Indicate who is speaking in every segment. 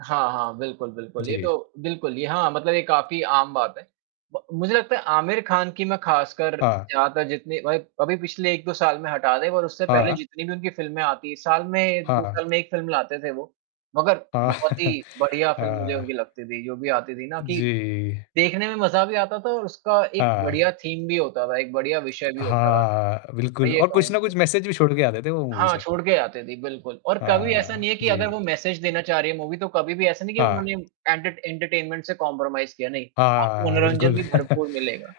Speaker 1: हाँ, हाँ, बिल्कुल, बिल्कुल। ये
Speaker 2: जी।
Speaker 1: तो बिल्कुल ये हाँ, मतलब ये काफ़ी आम बात है, ब मुझे लगता है आमिर खान की मैं ख़ासकर
Speaker 2: हाँ।
Speaker 1: यहाँ तक जितनी भाई अभी पिछले 1-2 साल में हटा दें और उससे पहले
Speaker 2: हाँ।
Speaker 1: जितनी भी उनकी फ़िल्में आती हैं, साल में 2
Speaker 2: हाँ।
Speaker 1: साल में 1 फ़िल्म लाते थे वो। मगर
Speaker 2: हाँ
Speaker 1: बहुत ही बढ़िया फ़िल्म मुझे उनकी
Speaker 2: हाँ।
Speaker 1: लगती थी, जो भी आती थी ना कि
Speaker 2: जी।
Speaker 1: देखने में मज़ा भी आता था और उसका एक
Speaker 2: हाँ।
Speaker 1: बढ़िया थीम भी होता था, एक बढ़िया विषय भी
Speaker 2: हाँ,
Speaker 1: होता था।
Speaker 2: हाँ।
Speaker 1: मैं
Speaker 2: बिल्कुल
Speaker 1: ये
Speaker 2: और कुछ ना कुछ
Speaker 1: कहूँगा।
Speaker 2: मैसेज भी छोड़ के आते थे, वो मूवी
Speaker 1: हाँ,
Speaker 2: से।
Speaker 1: छोड़ के जाते थे बिल्कुल और कभी ऐसा
Speaker 2: हाँ,
Speaker 1: नहीं है कि अगर
Speaker 2: जी।
Speaker 1: वो मैसेज देना चाह रही हैं मूवी तो कभी भी ऐसा नहीं कि
Speaker 2: हाँ।
Speaker 1: उन्होंने एंटर एंटरटेनमेंट से कॉम्प्रोमाइज़ किया नहीं, आपको
Speaker 2: हाँ, बिल्कुल
Speaker 1: मनोरंजन भी भरपूर मिलेगा।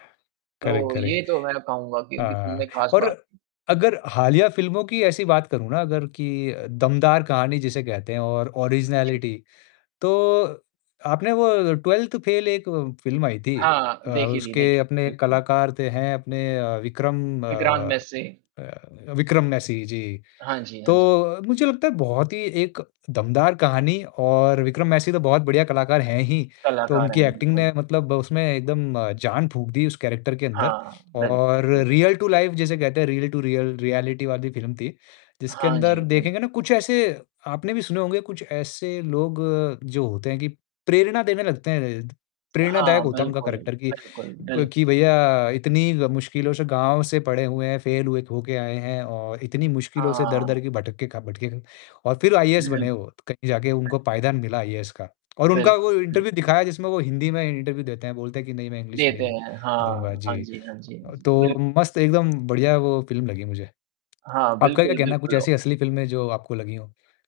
Speaker 2: करेक्ट,
Speaker 1: तो ये
Speaker 2: करेक्ट
Speaker 1: तो मैं कहूँगा कि ये
Speaker 2: हाँ,
Speaker 1: उनकी ख़ास
Speaker 2: और
Speaker 1: बात।
Speaker 2: अगर हालिया फ़िल्मों की ऐसी बात करूँ ना अगर कि अ, दमदार कहानी जिसे कहते हैं और
Speaker 1: जी।
Speaker 2: ऑरिज़नैलिटी, तो आपने वो ट्वेल्थ फ़ेल एक फ़िल्म आई थी।
Speaker 1: हाँ,
Speaker 2: अ,
Speaker 1: देखी थी
Speaker 2: उसके
Speaker 1: देखी,
Speaker 2: अपने
Speaker 1: बिल्कुल।
Speaker 2: कलाकार थे हैं अपने अ, विक्रम
Speaker 1: विक्रांत
Speaker 2: अ
Speaker 1: मेसी।
Speaker 2: अ, विक्रम मेसी जी,
Speaker 1: हाँ जी, हाँ जी।
Speaker 2: तो मुझे लगता है बहुत ही एक दमदार कहानी और विक्रम मेसी तो बहुत बढ़िया कलाकार हैं ही। तो
Speaker 1: कलाकार
Speaker 2: उनकी
Speaker 1: हैं,
Speaker 2: एक्टिंग ने
Speaker 1: बिल्कुल।
Speaker 2: मतलब उसमें एकदम जान फूँक दी उस कैरेक्टर के अंदर
Speaker 1: हाँ, बिल्कुल,
Speaker 2: और
Speaker 1: बिल्कुल।
Speaker 2: रियल टू लाइफ़ जैसे कहते हैं रियल टू रियल रियलिटी वाली फिल्म थी, जिसके
Speaker 1: हाँ जी,
Speaker 2: अंदर
Speaker 1: हाँ जी।
Speaker 2: देखेंगे ना कुछ ऐसे आपने भी सुने होंगे कुछ ऐसे लोग जो होते हैं कि प्रेरणा देने लगते हैं। प्रेरणादायक
Speaker 1: हाँ,
Speaker 2: होता है उनका
Speaker 1: बिल्कुल,
Speaker 2: करैक्टर कि,
Speaker 1: बिल्कुल,
Speaker 2: अ,
Speaker 1: बिल
Speaker 2: कि भैया इतनी ग मुश्किलों से गाँव से पढ़े हुए हैं, फेल हुए होके आए हैं, और इतनी मुश्किलों से
Speaker 1: हाँ।
Speaker 2: दर-दर के भटक के खा भटके खा और फिर आईएएस बने
Speaker 1: बिल्क
Speaker 2: वो, कहीं जाके उनको पायदान मिला आईएएस का। और उनका
Speaker 1: बिल्क
Speaker 2: वो
Speaker 1: हुँ।
Speaker 2: इंटरव्यू दिखाया जिसमें वो हिंदी में इंटरव्यू देते हैं, बोलते हैं कि नहीं मैं इंग्लिश में
Speaker 1: देते
Speaker 2: नहीं
Speaker 1: हैं।
Speaker 2: दूँगा,
Speaker 1: हाँ, हाँ
Speaker 2: जी।
Speaker 1: जी, हाँ जी, हाँ
Speaker 2: अ,
Speaker 1: जी।
Speaker 2: तो
Speaker 1: बिल्कुल।
Speaker 2: मस्त एकदम बढ़िया वो फ़िल्म लगी मुझे।
Speaker 1: हाँ,
Speaker 2: आपका क्या
Speaker 1: बिल्कुल,
Speaker 2: कहना है, कुछ
Speaker 1: बिल्कुल, अ
Speaker 2: ऐसी असली फ़िल्में जो आपको लगी हों?